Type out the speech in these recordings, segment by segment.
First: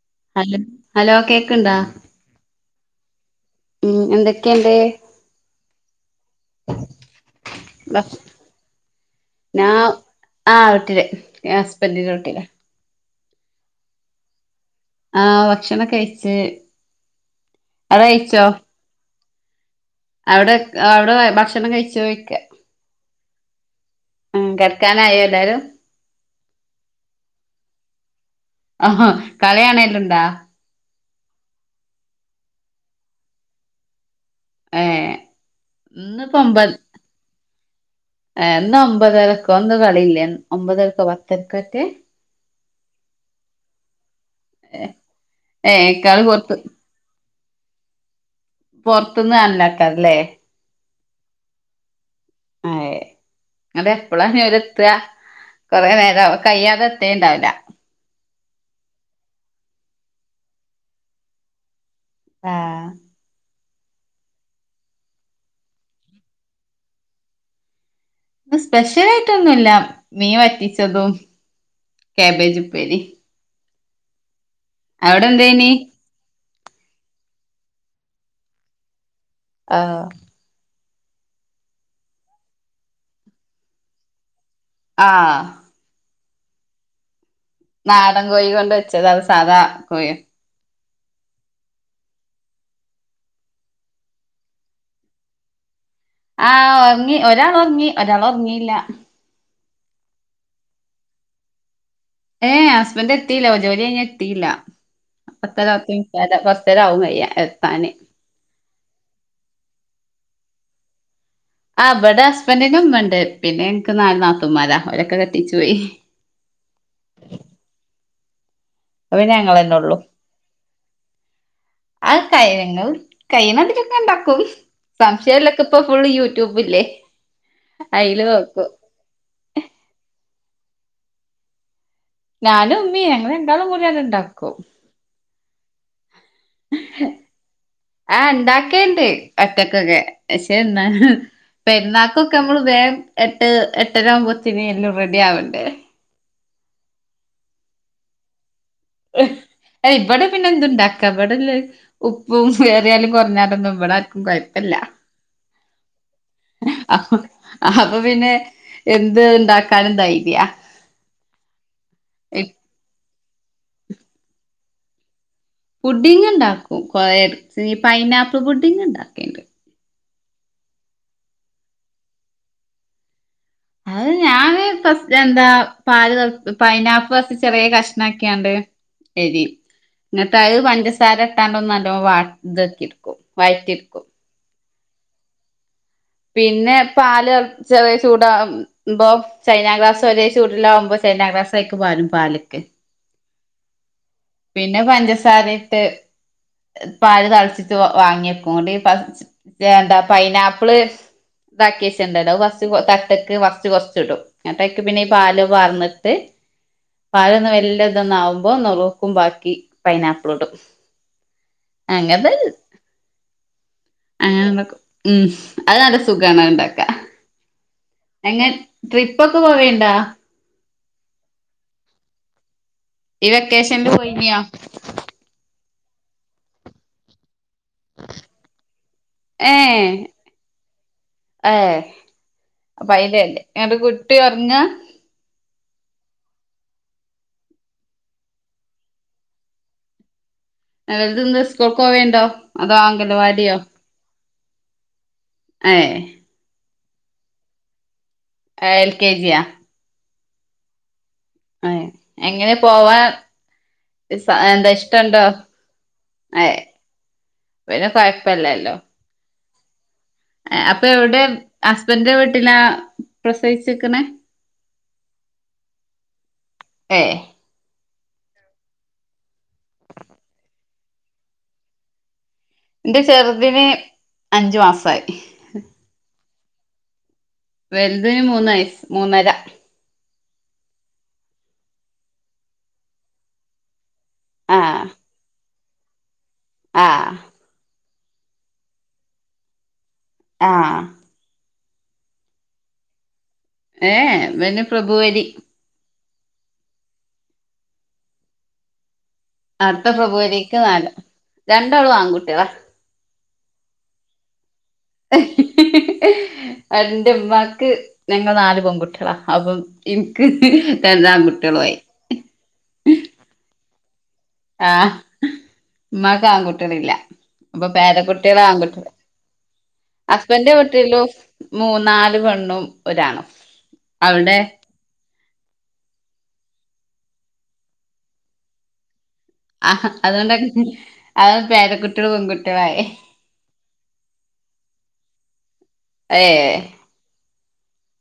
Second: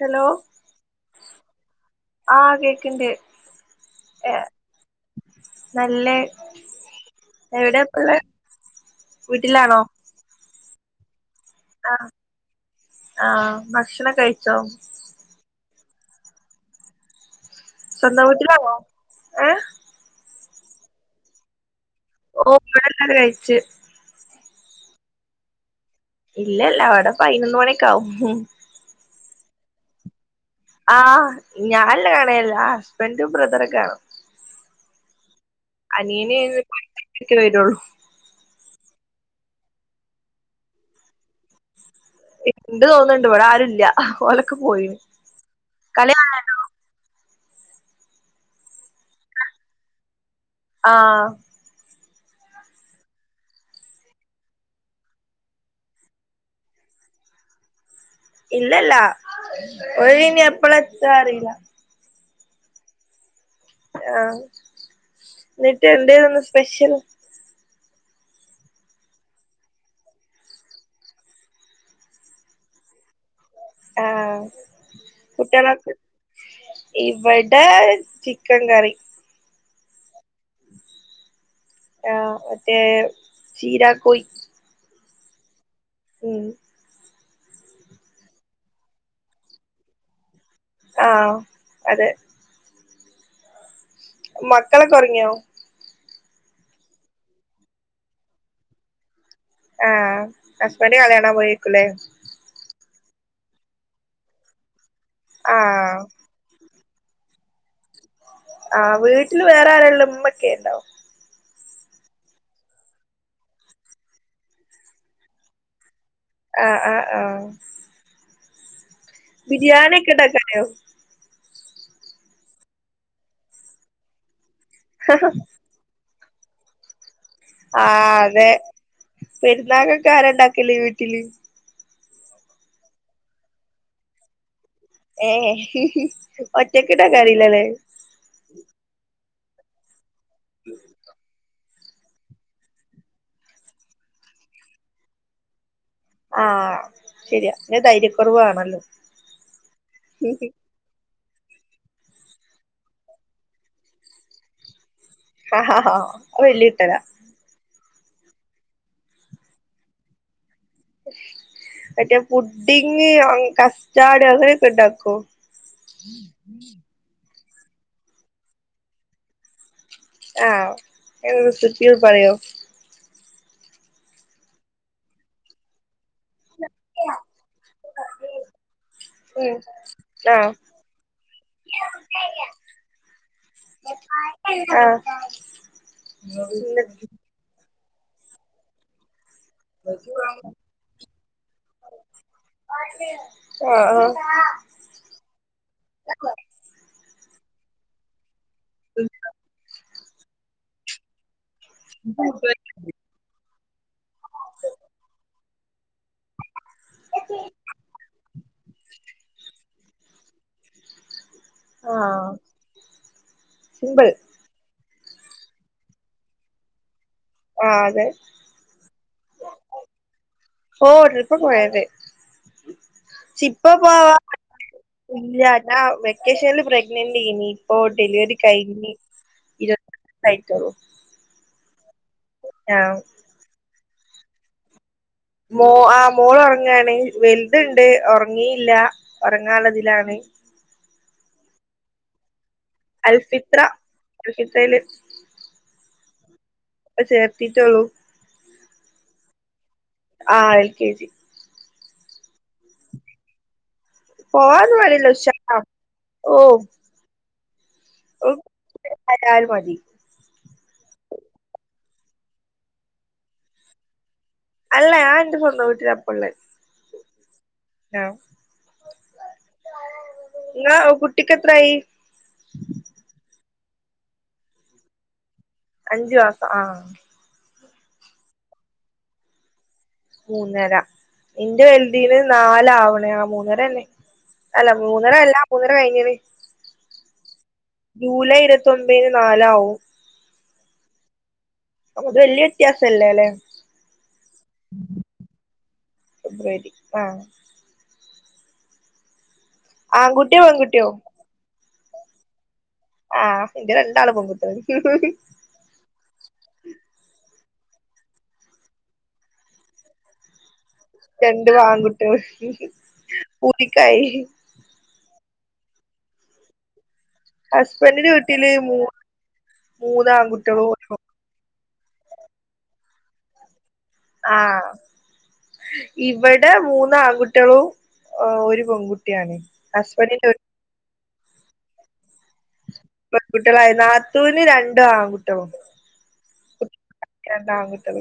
Hello hello കേക്ണ്ടാ ആഹ് കേക്ക്ണ്ട് ഉം എന്തൊക്കെയുണ്ട് നല്ല. ഭക്ഷ എവിടെപ്പള്ള വീട്ടിലാണ് ആ വീട്ട്ല്. ഞാ ഹസ്ബൻ്റ് വീട്ടില ആ ഭക്ഷണം കഴിച്ചോ ആ ഭക്ഷണം കഴിച്ച് അവിടെ സ്വന്തം കഴിച്ചോ വീട്ടിലാണോ ഏ അവിടെ അവിടെ ഭക്ഷണം കഴിച്ചോ ചോയ്ക്ക ചെ ഉ കിടക്കാനായോ എല്ലാരും ഇല്ലല്ല അവിടെ പൈനൊന്ന് മണിയൊക്ക ആാവും കളി കാണലുണ്ടോ ആ ഞാന് കാണല്ല ഹസ്ബൻഡും ബ്രദറൊക്കെ കാണും എ അനിയന് [unintelligible] വരുള്ളൂ എ ഇന്ന് ഒമ്പതരക്കോ കളിയില്ലേ ഒമ്പതരക്കോ പത്തരക്കറ്റെ ണ്ട് തോന്നുന്നുണ്ട്. ഇവിടെ ആരുല്ല ഓലൊക്കെ പോയി ഏഹ് കളി പൊറത്ത് കാണാനോ പൊറത്തുന്ന് [unintelligible] ആഹ് [unintelligible] അത് എപ്പോള നേരത്തെ കുറെ നേരാവോ കയ്യാതെ എത്തേണ്ടാവില്ല ഇല്ലല്ല ഓല് എപ്പളാ എത്താൻ അറിയില്ല ഹ ആഹ് എന്നിട്ട് എന്തന്ന് സ്പെഷ്യൽ ഇന്ന് സ്പെഷ്യലായിട്ട് ഒന്നൂല്ല മീൻ വറ്റിച്ചതും കബേജ പേര ആഹ അവിടെ എന്തനി ഇവിടെ ചിക്കൻ കറി ആഹ ആഹ മറ്റേ ചീരാ കൊയി ആഹ ഉം നാടൻ കോഴ കൊണ്ട് വെച്ചത അത് സാദാ കോഴ ആഹ അതെ മക്കളെ കൊറങ്ങിയോ ആഹ ഉറങ്ങി ഒരാൾ ഉറങ്ങി ഒരാൾ ഉറങ്ങിയില്ല ആഹ ഹസ്ബൻഡ കല്യാണം പോയിേക്കൂല്ലേ ഏ ഹസ്ബൻഡറ് എത്തിയില്ല ജോലി കഴ എത്തിയില്ല പത്ത പത്ത് ആഹ് ഇത്തരാവും കയ്യ എത്താന് വീട്ടില് വേറെ ആരുള്ളമ്മ ഒക്കെ ഉണ്ടാവോ ആ് അവവിടെ ഹസ്ബൻഡന്ുമ ഉണ്ട് പിന്നെ എനിക്ക് നാാല നാത്തുമമാരാ അവരൊക്കെ കട്ടിച്ചു പോയി ആഹ ആഹ ആഹ അന്നെ ഞങ്ങെന്നെ ഉള്ളു ഇണ്ടാക്കാനറിയോ ആ കയനങ്ങൾ കഴന അതിലൊക്കെ ഉണ്ടാക്കൂ സംശയൊക്കെ ഇപ്പൊ ഫുള് യ യട്യൂബില്ലേ ആ് അതെ പെരുന്നാാക്കൊക്കെ ആാര ഉണ്ടാക്കലേ വീട്ടില് ഞാനും ഉമ്മീ ഞങ്ങെ എണ്ടാളും കറിയാന ഇണ്ടാക്കും ഏ ഒറ്റക്കെട്ടാ കറില്ലല്ലേ ക്കണ്ട് ഒറ്റക്കൊക്കെ പക്ഷെ എന്നാ പെരുന്നാക്കൊക്കെ നമ്മള് വേഗം എട്ട് എട്ടര ആകുമ്പോത്തിന എല്ലാം റെഡി ആവണ്ടേ ആഹ ശരിയാ ധൈര്യക്കുറവ് ആണല്ലോ അ ഇവിടെ പിന്നെ എന്തുണ്ടാക്ക കബടല്ല ഉപ്പും കേറിയാലും കുറഞ്ഞറൊന്നും ഇവിടെ ആർക്കും കുഴപ്പല്ല ആ ആ ആാ അപ്പൊ പിന്നെ എന്ത് ഉണ്ടാക്കാനും ധൈര്യ അ ഫുഡഡി കസ്റ്റാഡ അങ്ങനക്കണ്ടാക്കോ ഫുഡിങ്ങ ഇണ്ടാക്കും കൊ പൈനാപ്പിൾ ഫുഡിങ് ഇണ്ടാക്കണ്ട് ആഹ് എ സറ്റിയ പറയോ അത് ഞാന് എന്താ പാല് പൈനാപ്പ് വസ ചെറിയ കഷ്ണംക്കിയാണ്ട് എരി എന്നിട്ട് ആഹ് അത് പഞ്ചസാര ഇട്ടാണ്ട ഒന്നും നല്ല വ ഇതൊക്കെ ഇക്കും വഴറ്റരിക്കും ആഹ പിന്നെ പാല് ചെറിയ ചൂട ഇ്പ ചൈനാ ക്ലാസ് ഒകശൂട്ടിലാവകുമ്പോ ചൈന ക്ലാസ്സ ആക്കെ പാലും പാലക്ക് ആഹ ആ പിന്നെ പഞ്ചസാരയിട്ട് പാൽ തിളച്ചിട്ട് വാങ്ങിയ ണ്ട് എന്താ പൈനാപ്പിള് ഇതാക്കിയശണ്ട തട്ടക്ക് വസ് കുറച്ച ഇടും അങ്ങനക്ക് പിന്നെ ഈ പാ വാർന്ന് പാലൊന്നും വല്ല ഇതൊന്ന ആകുമ്പോ നോറ ാക്കി പൈനാപ്പിളോടും ആഹ് അങ്ങത് സിമ്പിൾ ഉം അത് നല്ല സുഖണ ഉണ്ടാക്ക ആഹ് അതെ എങ്ങ ട്രിപ്പൊക്കെ പോവേണ്ടാ ഓ ട്രിപ്പ പോയത് ഈ വെക്കേഷനിൽ പോയിനിയോ ആ വെക്കേഷൻല് പ്രെഗ്നന്റ് അയ്നിം ഓ ഡെലിവറി കഴിഞ്ഞ് ഇരു [unintelligible] ആയിട്ടൊള്ളൂ ഏയ് അപ്പം ആഹ് അയ്ല് അല്ലേ എന്നിട്ട് കുട്ടി ഒറങ്ങാ മോ ആ മോൾ ഉറങ്ങാണ് വലുതുണ്ട് ഉറങ്ങിയില്ല ഉറങ്ങാള്ളതിലാണ് [unintelligible] സ്കൂൾക്ക്‌ പോവണ്ടോ അതോ അങ്കണവാടിയോ അൽഫിത്ര [unintelligible] ഏ ഇപ്പ ചേർത്തീട്ടുള്ളു ആ എൽ കെ ജിയാ ആ എൽ കെ ജി അ എങ്ങനെ പോവാൻ എന്താ പോവാന്ന് പറയില്ല ഇഷ്ടണ്ടോ ഉഷാറാ ഓ പിന്നെ കൊഴപ്പല്ലല്ലോ ഉ അപ്പൊ എവിടെ ഹസ്ബൻന്റെ വീട്ടിലാ പ്രസവിച്ചിക്കണെ അല്ല ഞാൻ എന്റെ സ്വന്തം വീട്ടില ഇപ്പള്ളെ ഏ ആ നിങ്ങളെ കുട്ടിക്കെത്രായി എന്റെ ചെറുതിന് അഞ്ചു മാസായി അഞ്ചു മാസം ആ വലുതിന് മൂന്ന് വയസ്സ് മൂന്നര മൂന്നര എന്റെ വലുതീന് നാലാവണേ ആ മൂന്നര തന്നെ അല്ല മൂന്നര അല്ല മൂന്നര കഴിഞ്ഞിണ് ആ ജൂലൈ ഇരുപത്തൊമ്പിന് നാലാവും ആ അപ്പൊ അത് വലിയ വ്യത്യാസം ഇല്ല ല്ലെ ഏഏ പിന്നെ ഫെബ്രുവരി ഫെബ്രുവരി ആ അടുത്ത ആൺകുട്ടിയോ ഫെബ്രുവരിക്ക് പെൺകുട്ടിയോ നാല് രണ്ടാളും ആൺകുട്ടിയാളാ ആ എന്റെ രണ്ടാള് പെൺകുട്ടികളാ എന്റെമ്മാക്ക് ഞങ്ങൾ നാല് പെൺകുട്ടികളാ അപ്പം ഇൻക്ക് രണ്ട് വാൺക്കുട്ടിയാള് പൂതിക്കായി ആഹ് ഉമ്മാക്ക് ആൺകുട്ടികളില്ല അപ്പൊ പേര ഹസ്ബൻഡിന്റെ വീട്ടില് മൂ കുട്ടികളാൻകുട്ടിക്കള് മൂന്ന് ഹസ്ബൻഡന്റെ ആൺകുട്ടികളും ഒരു കുട്ടിയല്ലോ മൂന്നാല് പെണ്ണും ഒരാണും ആ അവിടെ ഇവടെ മൂന്ന് ആൺകുട്ടികളും ഒരു പെൺകു ആ അതൊണ്ടെ അത പേരക്കുട്ടിയുടെ പെൺകുട്ടി പെൺകുട്ടികളായി നാത്തൂന് രണ്ടും ആൺകുട്ടളും ഏഹ് ണ്ടാങ്കുട്ടിയാള്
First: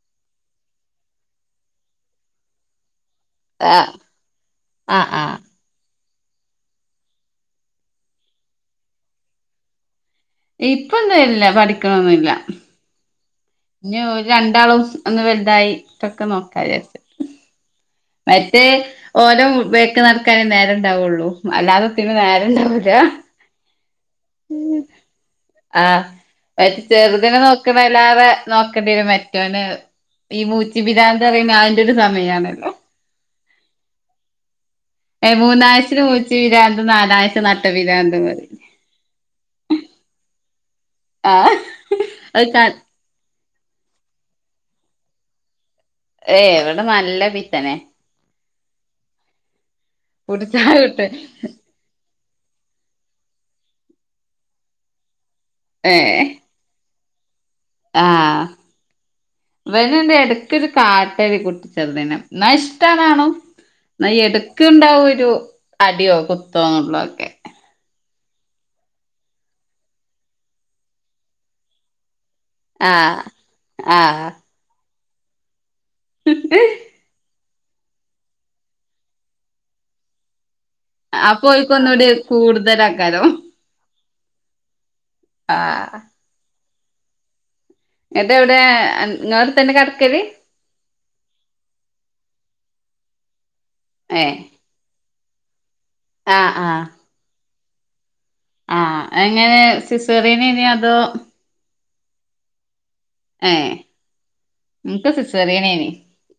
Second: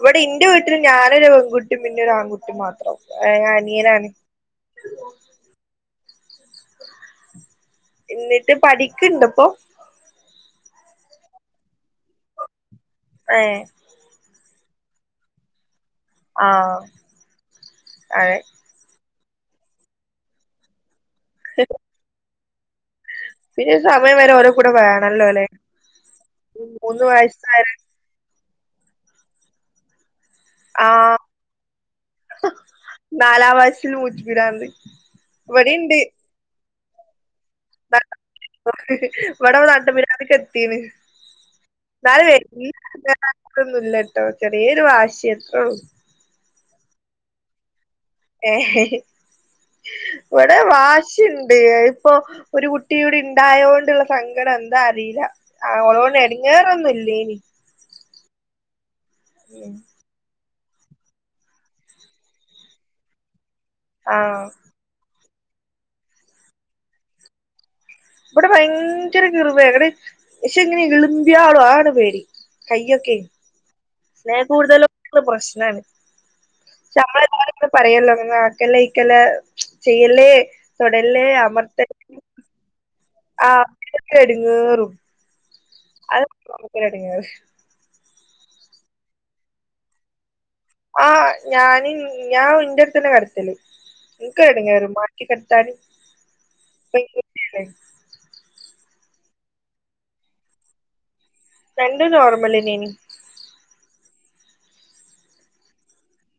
ഇവിടെ ഇന്റെ വീട്ടില് ഞാനൊരു പെൺകുട്ടി പിന്നെ ഒരു ആൺകുട്ടി മാത്രം ഏ ആഹ് അനിയനാണ് ആഹ് ആഹ് എന്നിട്ട് പഠിക്ക്‌ണ്ട്പ്പൊ ഇപ്പൊന്നും ഇല്ല പഠിക്കണൊന്നില്ല ഏഹ് ഇനി ഓര് രണ്ടാളും ഒന്ന് വലുതായി ട്ടൊക്കെ നോക്കാ ആഹ് വെച്ച് അതെ മറ്റേ ഓലെ ബാക്കില് നടക്കാനേ നേരെണ്ടാവുള്ളൂ അല്ലാതെത്തിനും നേരണ്ടാവൂല പിന്നെ ഒരു സമയം വരെ ഓരോകു‌ടെ വേണല്ലോല്ലേ മറ്റ് ചെറുതിനെ നോക്കണെലേറെ നോക്കണ്ടിരും മറ്റോന ഈ മൂച്ചി ആഹ് പിരാന്ത് പറയുന്ന അതിന്റെ ഒരു സമയണല്ലോ നാലാം വയസ്സില്ല് മൂച്ചി പിരാന്ത് ഏ മൂന്നഴ്ച്ചയിൽ ഇവിടിണ്ട് മൂച്ചി വരാന്തും നാലാഴ്ച നട്ട പിരാന്തും പറയും ഇവിടെ നട്ട പിരാന്തക്ക് എത്തീണ് ആഹ് നല് അത് ക കുഴപ്പോന്നൂല്ലാട്ടോ ചെറിയൊരു വാശി അത്രയുള്ളു ഏ എവിടെ നല്ല പിത്തനെ ഏ ഇവിടെ കുടിച്ചാ കിട്ടും വാശിയുണ്ട് ഇപ്പൊ ഒരു കുട്ടിയോട് ഉണ്ടായതോണ്ടുള്ള സങ്കട എന്താ അറിയില്ല ഏ അവളോണ്ട് എടിങ്ങേറൊന്നും ഇല്ലേനി ആഹ് ഇവനിണ്ട് എട ക്ക്‌ ഒരു കാറ്റടിപ്പുറ്റത് നഷ്ടവണോ നായി ആഹ് എടുക്കുണ്ടാവുഒരു അടിയോ കുത്തോ നുള്ളോക്കെ ഇവിടെ ഭയങ്കര കിർവേ പക്ഷെ ഇങ്ങനെ ഇളിമ്പിയ ആടും അതാണ് പേടി കൈയോക്കെ ആഹ് ആഹ് സ്നഹകൂടതലോ ഇവള് പ്രശ്നാണ് ചമ്മള് നിങ്ങള് പറയല്ലോ അങ്ങനക്കല്ലേ ഇക്കല ചെയ്യല്ലേ തൊടല്ലേ ആ പോയിക്കോ അമർത്തല്ലേ ഒന്നൂടി കൂടുതല ആക്കാരം എടെങ്ങേരും ആ ഇൻക്കൊരു എടങ്ങേറ് ഇതു എവിടെ ഇങ്ങടുതന്നെ കടക്കല്ല് ആ ഞാന് ഞാൻ ഇന്റെ അടുതന്നെ കടക്കല്ല് നിക്ക് എടങ്ങേറ് മാറ്റികി ആ ആ [unintelligible] ആ എങ്ങനെ സെസേറിയനി നോ അതോ രണ്ടും നോർമലിന്നെനി ഏ ഇൻക്ക് സിസറിയന്നെനി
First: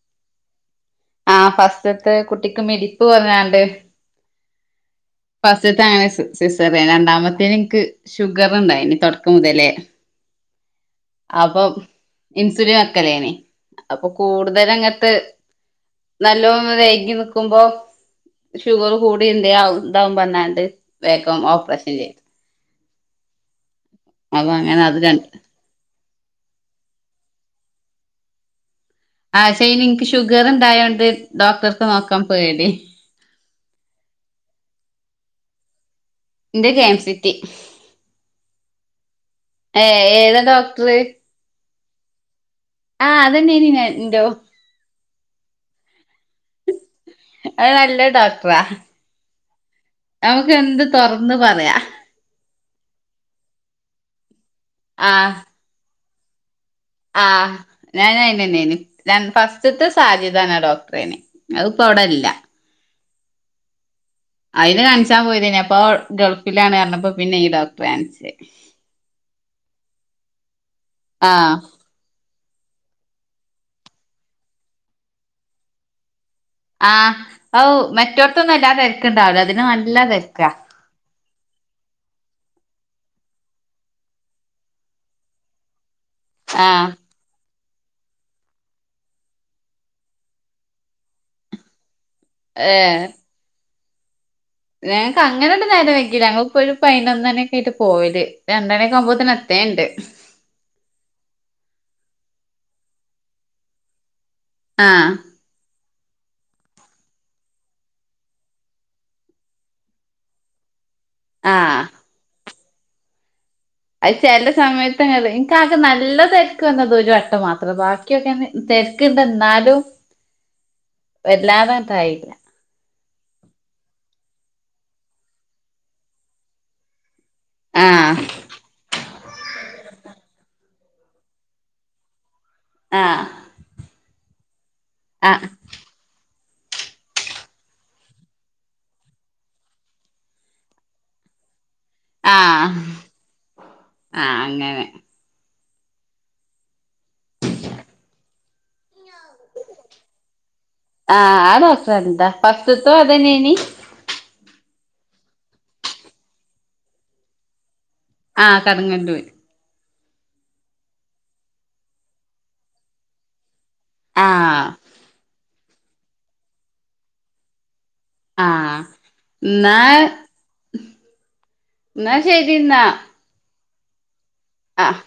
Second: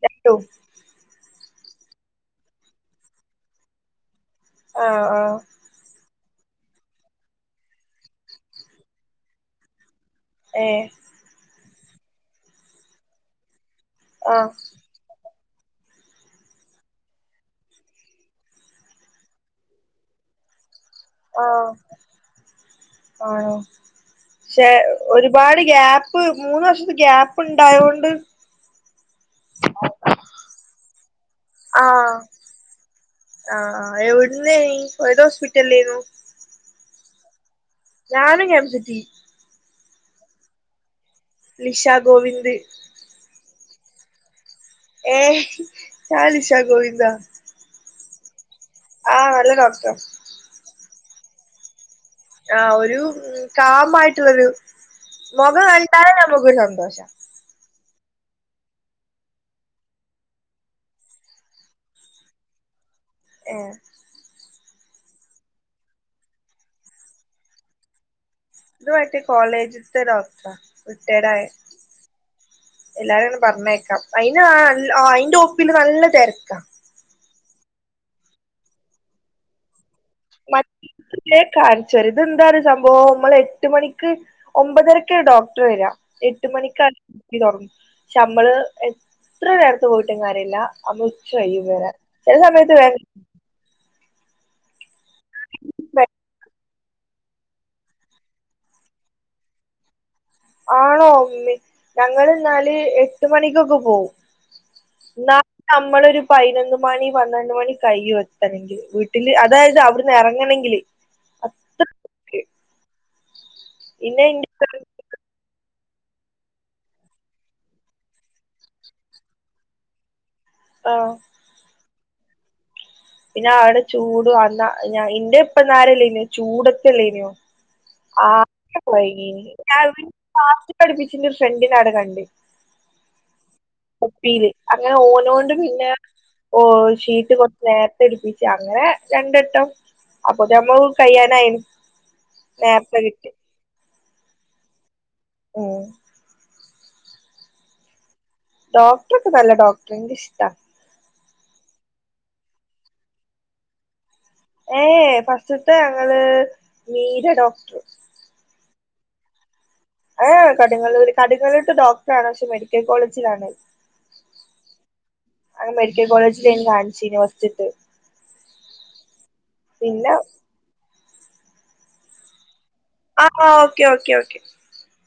രണ്ടും ആ ഫസ്റ്റത്തെ കുട്ടിക്ക് മിടിപ്പ് കുറഞ്ഞാണ്ട് ആഹ് ആഹ് ഫസ്റ്റ് തെ സിസറീയൻ രണ്ടാമത്തേന് എൻക്ക് ഷുഗർറുണ്ടായിന് തുടക്കമുതലേ ഏഹ് അപ്പോം ഇൻസുലിൻ വക്കലേനെ അപ്പൊ ആഹ് കൂടുതല് അങ്ങോട്ട് നല്ലോന്ന് വൈകി നിക്കുമ്പോ ഷുഗർ കൂടിന്തെയാവ് ഇന്താവുബഞ്ഞ എന്ത് വേഗം ആഹ് ഓപ്പറേഷൻ ചെയ്യും ആണോ പക്ഷെ അങ്ങനെ അത് രണ്ട് ഒരുപാട് ഗ്യാപ്പ് ഇപ്പ് മൂന്ന് വർഷത്ത് ഗ്യാപ്പ് ഇണ്ടായോണ്ട് ആ ശൈനിക്ക് ഷുഗർണ്ടായോണ്ട് ആ ആ എവിടുനീയ് ഇത് ഹോസ്പിറ്റലേന്നു ഇന്റെ കെ എം സിറ്റി ഞാനും കെ എം സിറ്റി ഏ ഏതാ ഡോക്ടർ ലിഷ ഗോവിന്ദ് ആ അതെന്നോന് എന്റെതും ഏഹ ച ലിശാ ഗോവിന്ദ ഓവ നമുക്ക് എന്ത് തുറന്ന് പറയാ ആ ഒരു കാമായിട്ടുള്ളൊരു ആഹ് മുഖം കണ്ടാലെ നമുക്ക് ആഹ് ഞൻയിനന്നെയി ഞാൻ ഫസ്റ്റത്തെ സജിത ഡോക്ടറെനെ അതിപ്പോ അവിടെല്ല ഏ അതിന് കാണിച്ചാൻ പോയതേനി അപ്പോൾ ഗൾഫിലാണ് പറഞ്ഞപ്പോൾ പിന്നെ ഡോക്ടറേ കാണിച്ചത് [unintelligible] കോളേജത്തെ ഡോക്ടർ റിട്ടേഡ് ആയ ആഹ് എല്ലാരും പറഞ്ഞേക്കാം അയിന് ആ അയിന്റെ ഒപ്പില് നല്ല തിര ആഹ് ഓ മറ്റോടത്തൊന്നും തീർക്കണ്ടാവുല്ല മറ്റ [unintelligible] ഇത് എന്താ സംഭവം നമ്മള എട്ട് മണിക്ക് ഒമ്പതരക്ക ഡോക്ടർ വരാ എട്ട് മണിക്ക് ആഹ് തുങ്ങ പക്ഷെ നമ്മള് എത്ര നേരത്ത് പോയിട്ട് കാര്ല്ല നമ്മൾ ഉച്ച കയും വരാൻ ചില സമയത്ത് വേ ഏഹ് ഞങ്ങക്ക് അങ്ങനെ നേരം വെക്ക ഞങ്ങപ്പോ ഒരു പതിനൊന്നണി ഒക്കെ ആയിട്ട പോവൽ രണ്ടണയക്കെ ആകുമ്പോത്തിന്ന എത്ത ഉണ്ട് ആണോ ഞങ്ങിന്നാല് എട്ട് മണിക്കൊക്കെ പോവും ആഹ് എന്ന നമ്മളൊരു ഇപ്പ പതിനൊന്ന് മണി പന്ത്രണ്ട് മണി കൈ വെത്തണമെങ്കില് വീട്ടില് അതായത് അവിടുന്ന് ഇറങ്ങണെങ്കില് ആഹ് അത് പിന്നെ ചില ഇന്റെ സമയത്ത് നിങ്ങൾ ക്ക് നല്ല തിരക്ക് വന്നത് ഒരു വട്ട മാത്രം ബാക്കിയൊക്കെ തിരക്ക് ഇണ്ട എന്നാലും ആ വല്ലാതേയിട്ടില്ല പിന്നെ അവിടെ ചൂട് അ ഞ എന്റെ ഇപ്പന്നരല്ലേനോ ചൂടൊത്തല്ലേനോ ആഹ് ആ [unintelligible] കാസ്റ്റ് പഠിപ്പിച്ചിന്റെ ഒരു ഫ്രണ്ടിനടകണ്ട് ആഹ് ഉപ്പിയില് അങ്ങനെ ആഹ് ഓനൊണ്ട് പിന്നെ ഓ ഷീറ്റ് കൊറച്ച് നേരത്തെ എടിപ്പിച്ചു അങ്ങനെ രണ്ടാട്ടം അപ്പൊമ്മൾ കയ്യാനായി നേത്തെ കിട്ടി ആ അങ്ങനെ മ് ഡോക്ടറൊക്കെ നല്ല ഡോക്ടർ എനിക്കിഷ്ടാ ആ ആ ഡോക്ടർ [unintelligible] ഫസ്റ്റ് ത്തതും അത് എന്നെന്നിയോ ഏ ഫസ്റ്റത്തെ ഞങ്ങള് മീര ഡോക്ടർ ആ കടുങ്ങല്ലൂര് കടുങ്ങല്ലൂര് കടുങ്ങല്ലൂട്ട് ഡോക്ടണ് പക്ഷെ മെഡിക്കൽ കോളേജിലാണ് ആഹ് മെഡിക്കൽ കോളേജിലെനി കാണിച്ചോ ഫസ്റ്റ്ത്തെ ആഹ് ന്നാ പിന്നെ ന്നാ ശെരിന്ന ആ ആ ഓക്കേ ഓക്കേ ഓക്കേ ആഹ്